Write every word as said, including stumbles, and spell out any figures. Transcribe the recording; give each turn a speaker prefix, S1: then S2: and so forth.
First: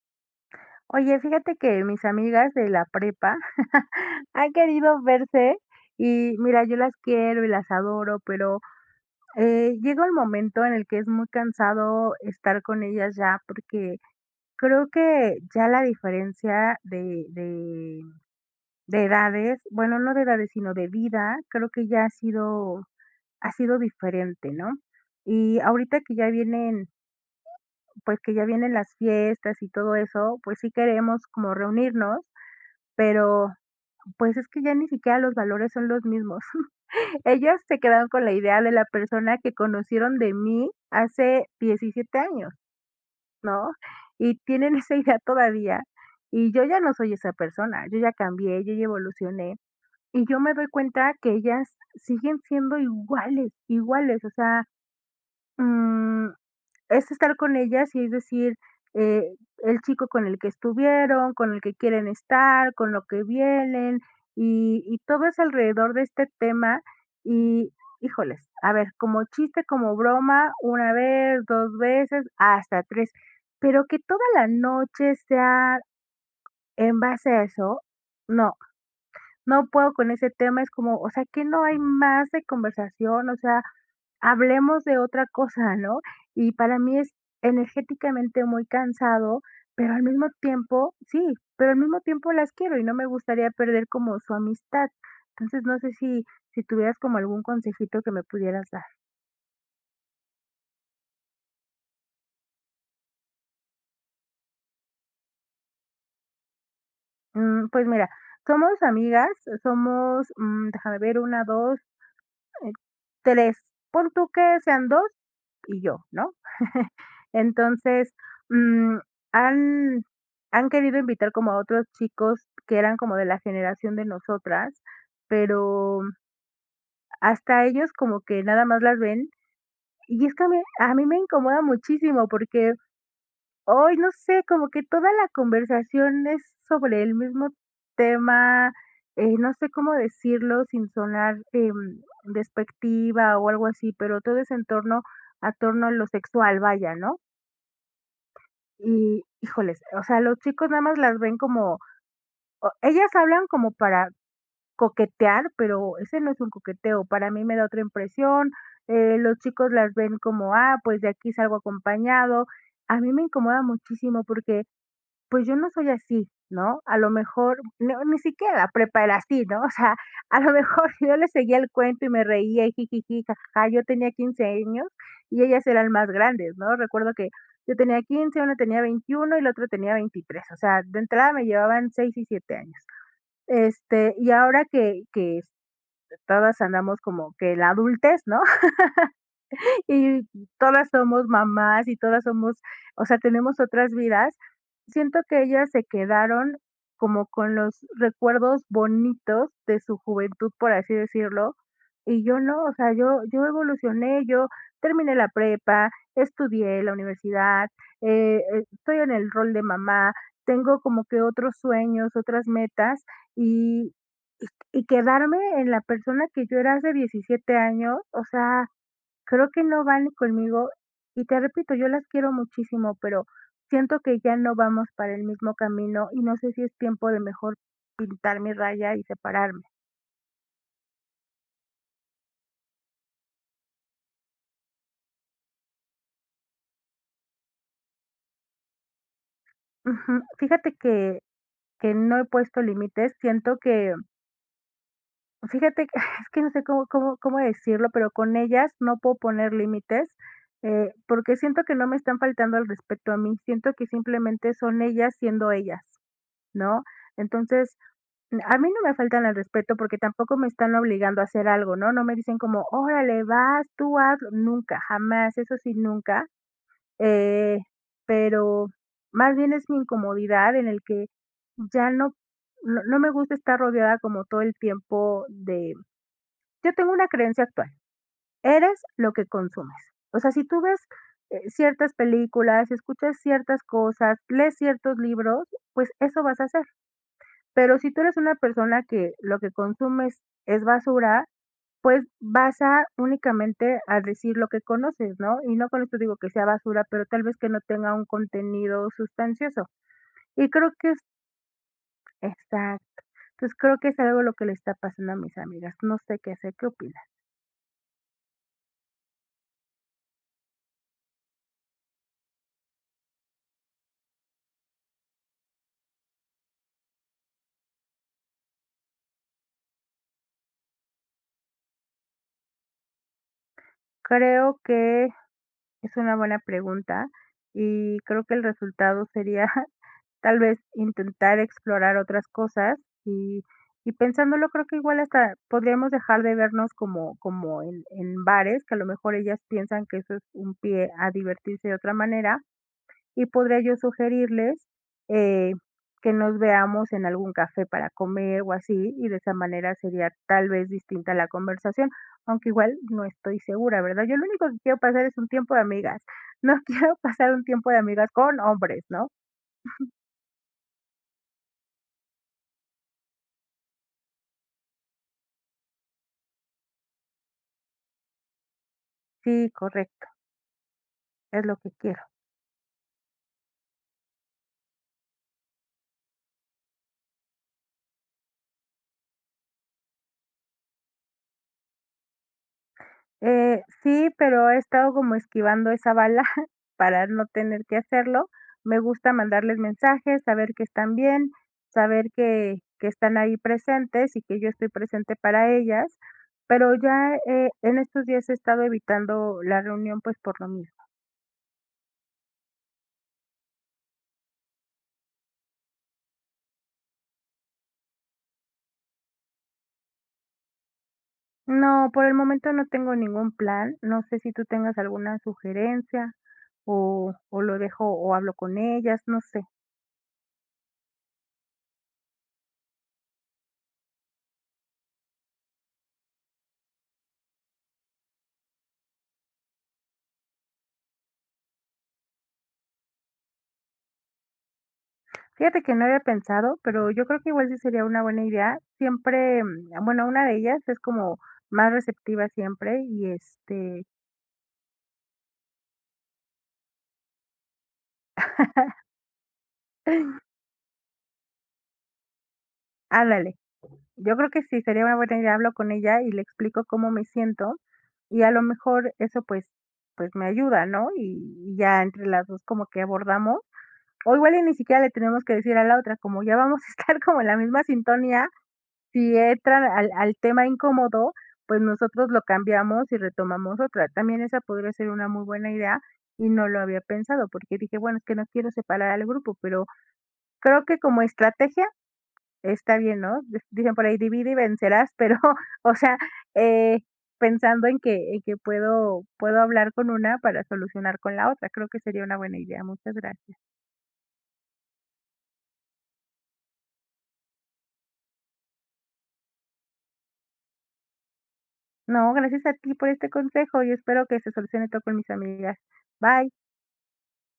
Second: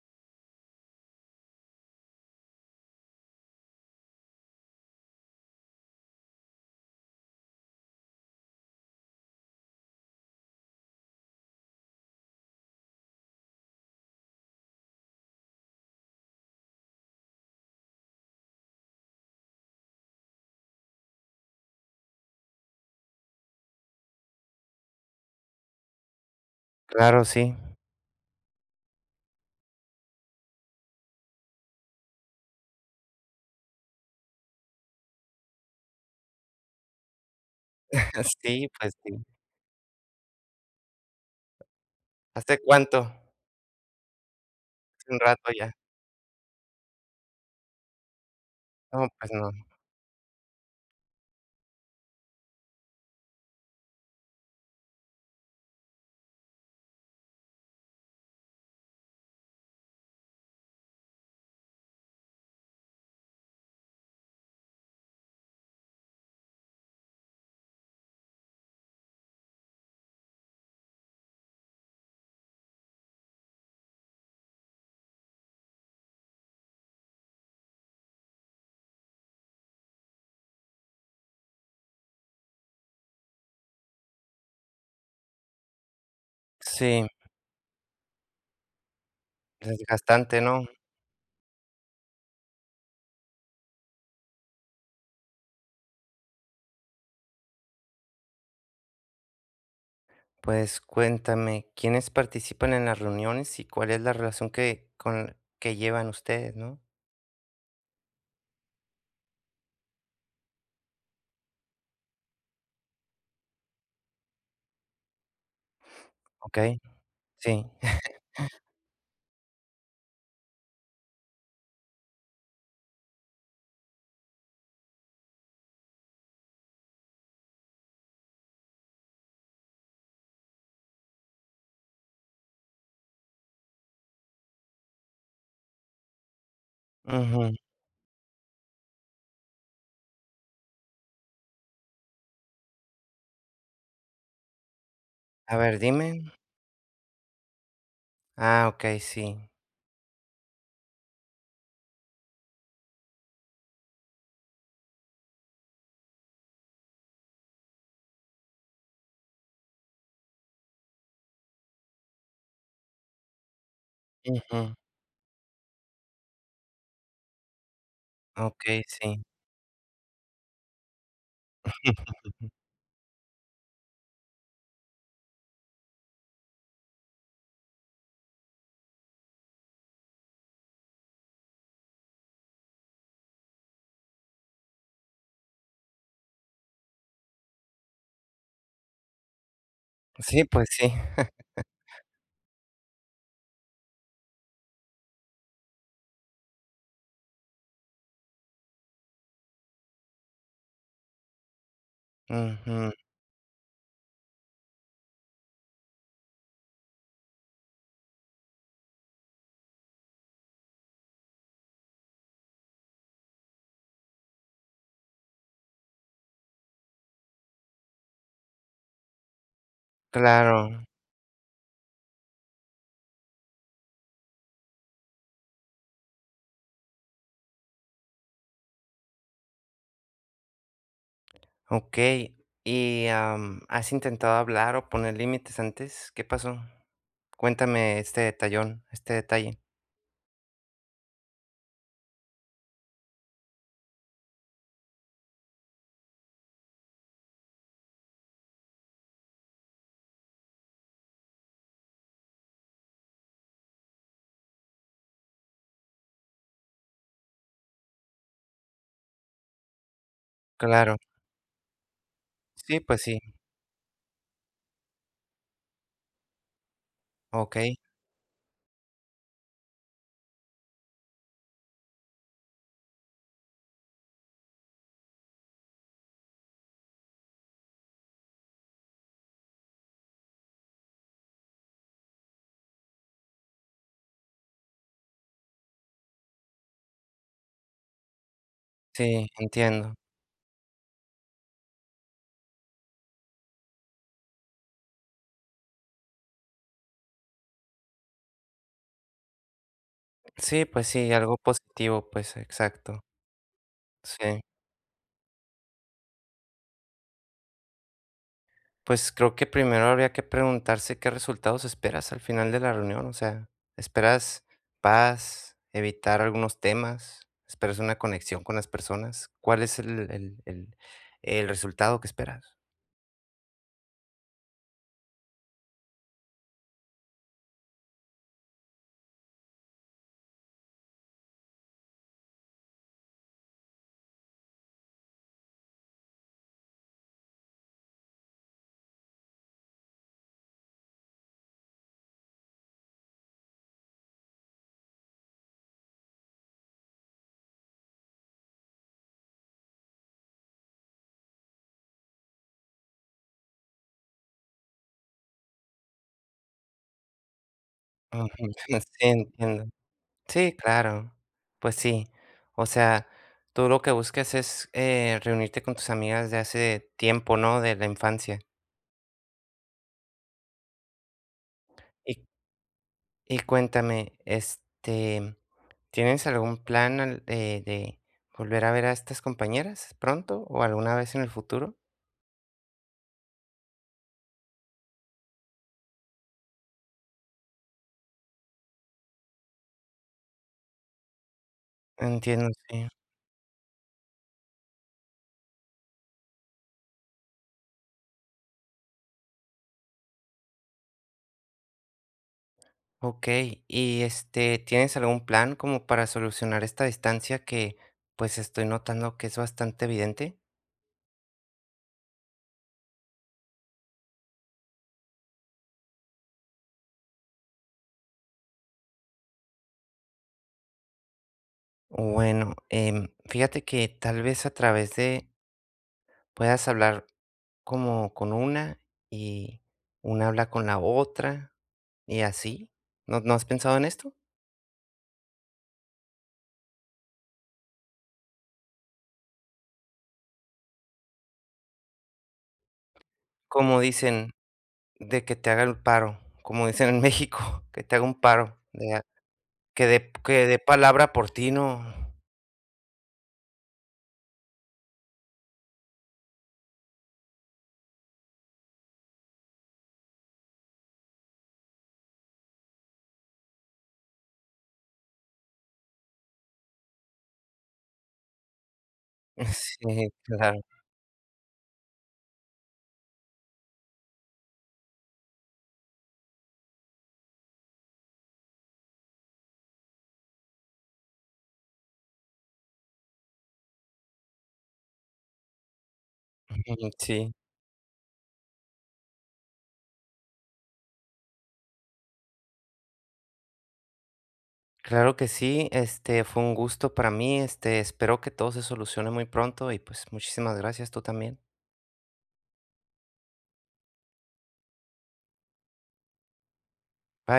S1: Oye, fíjate que mis amigas de la prepa han querido verse y mira, yo las quiero y las adoro, pero eh, llega el momento en el que es muy cansado estar con ellas ya porque creo que ya la diferencia de, de, de edades, bueno, no de edades, sino de vida, creo que ya ha sido, ha sido diferente, ¿no? Y ahorita que ya vienen,
S2: Claro, sí.
S1: pues que ya vienen las fiestas y todo eso, pues sí queremos como reunirnos, pero pues es que ya ni siquiera los valores son los mismos. Ellas se quedaron con la idea
S2: Sí,
S1: de la
S2: pues sí.
S1: persona que conocieron de mí hace diecisiete años,
S2: ¿Hace cuánto?
S1: ¿no? Y tienen esa
S2: Hace
S1: idea
S2: un rato ya.
S1: todavía. Y yo ya no soy esa persona, yo ya cambié, yo ya
S2: No, pues no.
S1: evolucioné. Y yo me doy cuenta que ellas siguen siendo iguales, iguales. O sea, mm, es estar con ellas y es decir, eh, el chico con el que estuvieron, con el que quieren estar, con lo que vienen y y todo es alrededor de este tema y, híjoles, a ver, como chiste, como broma, una vez, dos veces, hasta tres, pero que toda la noche sea en base a eso, no, no puedo con ese tema, es como, o sea, que no hay más de conversación, o sea, hablemos de otra cosa, ¿no? Y para mí
S2: Sí,
S1: es energéticamente muy cansado, pero al mismo
S2: desgastante, ¿no?
S1: tiempo sí, pero al mismo tiempo las quiero y no me gustaría perder como su amistad. Entonces, no sé si si tuvieras como algún consejito que me pudieras dar.
S2: Pues cuéntame, ¿quiénes participan en las reuniones y cuál es la relación que con que llevan ustedes, no?
S1: Mm, pues mira, somos amigas, somos, mm, déjame ver, una, dos, eh, tres. Pon tú que sean dos y yo, ¿no?
S2: Okey, sí.
S1: Entonces, mm, han han querido invitar como a otros chicos que eran como de la generación de nosotras, pero hasta ellos como que nada más las ven. Y es que a mí, a mí me incomoda muchísimo porque hoy no sé, como que toda la conversación es sobre el mismo
S2: Ujú.
S1: tema, eh, no sé cómo decirlo sin sonar em, despectiva o algo así, pero todo es en torno a
S2: A ver,
S1: torno a lo
S2: dime.
S1: sexual, vaya, ¿no?
S2: Ah, okey,
S1: Y,
S2: sí.
S1: híjoles, o sea, los chicos nada más las ven como o ellas hablan como para coquetear, pero ese no es un coqueteo, para mí me da otra impresión, eh, los chicos las ven como, ah, pues de aquí salgo acompañado. A mí me incomoda muchísimo porque
S2: Ujú.
S1: pues yo no soy así, ¿no? A lo mejor, no, ni siquiera la
S2: Okey,
S1: prepa era
S2: sí.
S1: así, ¿no? O sea, a lo mejor yo le seguía el cuento y me reía y jijiji, jajaja. Yo tenía quince años y ellas eran más grandes, ¿no? Recuerdo que yo tenía quince, una tenía veintiuno y la otra tenía veintitrés. O sea, de entrada me llevaban seis y siete años. Este, y ahora que, que este, todas andamos como que en la adultez, ¿no? Y
S2: Sí, pues
S1: todas
S2: sí.
S1: somos mamás y todas somos, o sea, tenemos otras vidas. Siento que ellas se quedaron como con los recuerdos bonitos de su juventud, por así decirlo, y yo no, o
S2: Ujú.
S1: sea, yo yo evolucioné, yo terminé la prepa, estudié la universidad, eh, eh, estoy en el rol de mamá, tengo como que otros sueños, otras metas y y y quedarme en la persona que yo era hace diecisiete años, o sea, creo que no van conmigo
S2: Claro.
S1: y te repito, yo las quiero muchísimo, pero siento que ya no vamos para el mismo camino y no sé si es tiempo de mejor pintar mi raya y separarme.
S2: Okey. Y, am, ¿has intentado hablar o poner límites antes? ¿Qué pasó? Cuéntame este detallón, este detalle.
S1: Ujú. Fíjate que que no he puesto límites, siento que fíjate que es que no sé cómo cómo cómo decirlo, pero con ellas no puedo poner límites, eh, porque siento que no me están faltando al respeto a mí, siento que simplemente son ellas siendo ellas, ¿no? Entonces a mí no me faltan al respeto porque tampoco me están
S2: Claro.
S1: obligando a hacer algo, ¿no? No me dicen como:
S2: Sí, pues sí.
S1: "Órale, vas, tú hazlo", nunca, jamás, eso sí, nunca, eh,
S2: Okey.
S1: pero más bien es mi incomodidad en el que ya no no no me gusta estar rodeada como todo el tiempo de, yo tengo una creencia actual: eres lo que consumes. O sea, si tú ves, eh, ciertas películas, escuchas ciertas cosas, lees ciertos libros, pues eso vas a hacer. Pero si tú eres una persona que
S2: Sí,
S1: lo que
S2: entiendo.
S1: consumes es basura, pues vas a únicamente a decir lo que conoces, ¿no? Y no con esto digo que sea basura, pero tal vez que no tenga un contenido sustancioso. Y
S2: Sí,
S1: creo
S2: pues
S1: que es
S2: sí, algo positivo, pues, exacto.
S1: exacto. Entonces creo que es algo lo
S2: Sí.
S1: que le está pasando a mis amigas. No sé qué hacer, ¿qué opinas?
S2: Pues creo que primero habría que preguntarse qué resultados esperas al final de la reunión, o sea, ¿esperas paz, evitar algunos temas, esperas una conexión con las personas? ¿Cuál es el el el el resultado que esperas?
S1: Creo que es una buena pregunta, y creo que el resultado sería tal vez intentar explorar otras cosas y y pensándolo, creo que igual hasta podríamos dejar de vernos como como en en bares, que a lo mejor ellas piensan que eso es un pie a divertirse de otra manera, y podría yo sugerirles, eh, que nos veamos en algún café para comer o así, y de esa manera sería tal vez distinta la conversación, aunque igual no estoy segura, ¿verdad? Yo lo único que quiero pasar es un tiempo de amigas, no quiero pasar un tiempo de amigas
S2: Ujú.
S1: con
S2: Sí,
S1: hombres, ¿no?
S2: entiendo. Sí, claro. Pues sí. O sea, tú lo que buscas es, eh, reunirte con tus amigas de hace tiempo, ¿no? De la infancia.
S1: Sí, correcto, es lo que quiero.
S2: Y y cuéntame, este, ¿tienes algún plan al de de volver a ver a estas compañeras pronto o alguna vez en el futuro?
S1: Eh, sí, pero he estado como esquivando esa bala para no tener que hacerlo. Me gusta mandarles mensajes, saber que están bien, saber
S2: Entiendo,
S1: que, que
S2: sí.
S1: están ahí presentes y que yo estoy presente para ellas, pero ya eh, en estos días he estado evitando la reunión pues por lo mismo.
S2: Okey. Y, este, ¿tienes algún plan como para solucionar esta distancia que, pues, estoy notando que es bastante evidente?
S1: No, por el momento no tengo ningún plan, no sé si tú tengas alguna sugerencia o, o lo dejo o hablo con ellas, no sé.
S2: Bueno, em, fíjate que tal vez a través de puedas hablar como con una y una habla con la otra y así. ¿No, no has pensado en esto?
S1: Fíjate que no había pensado, pero yo creo que igual sí sería una buena idea. Siempre, mm, ah, bueno, una de ellas es como más receptiva siempre y
S2: Como
S1: este,
S2: dicen, de que te haga el paro, como dicen en México, que te haga un paro, de a- que dé que dé palabra por ti, ¿no?
S1: háblale. Yo creo que sí sería una buena idea, hablo con ella y le explico cómo me siento y a lo mejor eso pues, pues me ayuda, ¿no? Y, y ya entre las dos como que abordamos. O igual y ni siquiera le tenemos que decir a la otra, como ya vamos a estar como en la misma sintonía, si entran al
S2: Sí,
S1: al tema
S2: claro.
S1: incómodo, pues nosotros lo cambiamos y retomamos otra. También esa podría ser una muy buena idea y no lo había pensado, porque dije, bueno, es que no quiero separar al grupo, pero creo que como estrategia está bien, ¿no? Di Dicen por ahí: "Divide y vencerás", pero, o sea, eh,
S2: Ujú, sí.
S1: pensando en que en que puedo puedo hablar con una para solucionar con la otra, creo que sería una buena idea. Muchas gracias.
S2: Claro que sí, este fue un gusto para mí, este espero que todo se solucione muy pronto y pues muchísimas gracias tú también.
S1: No, gracias a ti por este consejo y espero que se solucione todo con mis amigas. Bye.